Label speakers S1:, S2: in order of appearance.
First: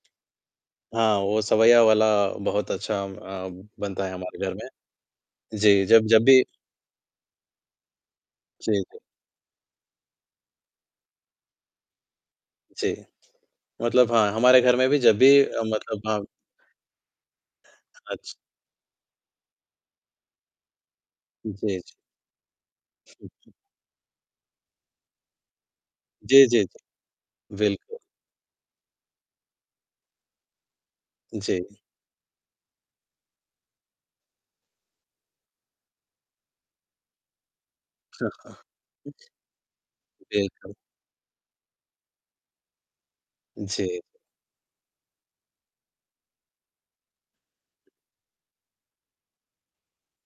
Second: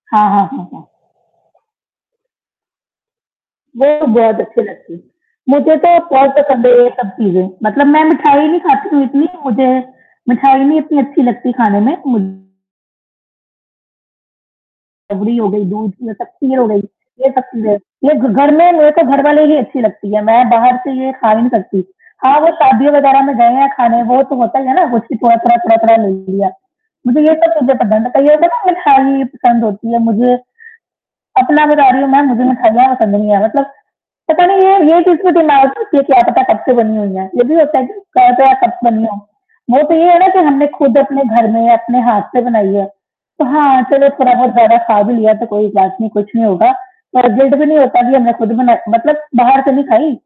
S1: हाँ, हाँ, हाँ, हाँ।
S2: हाँ वो सेवइयाँ वाला बहुत अच्छा अ,
S1: वो
S2: बनता है
S1: बहुत
S2: हमारे घर
S1: अच्छी
S2: में।
S1: लगती है। मुझे
S2: जी,
S1: तो
S2: जब जब
S1: बहुत
S2: भी
S1: पसंद है ये सब चीज़ें। मतलब मैं मिठाई नहीं
S2: जी,
S1: खाती
S2: जी।
S1: हूँ इतनी, मुझे मिठाई नहीं उतनी अच्छी लगती खाने में मुझ
S2: जी। मतलब हाँ, हमारे घर में भी जब
S1: रबड़ी
S2: भी
S1: हो
S2: अ,
S1: गई, दूध
S2: मतलब
S1: से
S2: हाँ।
S1: तब खीर हो गई, ये सब चीजें। ये घ
S2: अच्छा।
S1: घर में रहके घर वाली नहीं अच्छी लगती है। मैं बाहर से ये खा ही नहीं
S2: जी,
S1: सकती।
S2: जी।
S1: हाँ, वो शादियों वग़ैरह में
S2: अच्छा।
S1: जाएँ या खाने, वो तो होता ही, है ना? सब कुछ थोड़ा-थोड़ा, थोड़ा-थोड़ा ले
S2: जी,
S1: लिया।
S2: जी, जी। बिल्क
S1: [unintelligible] पसंद होती है मुझे। अपना
S2: जी।
S1: बता रही हूँ मैं मुझे मिठाइयाँ पसंद नहीं है मतलब पता नहीं ये ये [unintelligible] क्या पता कब से बनी हुई हैं?
S2: अच्छा, हाँ।
S1: [unintelligible] वो तो ये है ना कि हमने
S2: बिल्कुल।
S1: खुद अपने घर में या अपने हाथ से बनाई है। तो हाँ
S2: जी।
S1: चलो थोड़ा-बहुत ज़्यादा खा भी लिया तो कोई बात नहीं कुछ नहीं होगा। पर गिल्ट भी नहीं होता की अब मई खुद बनाती मतलब बाहर से नहीं खाई।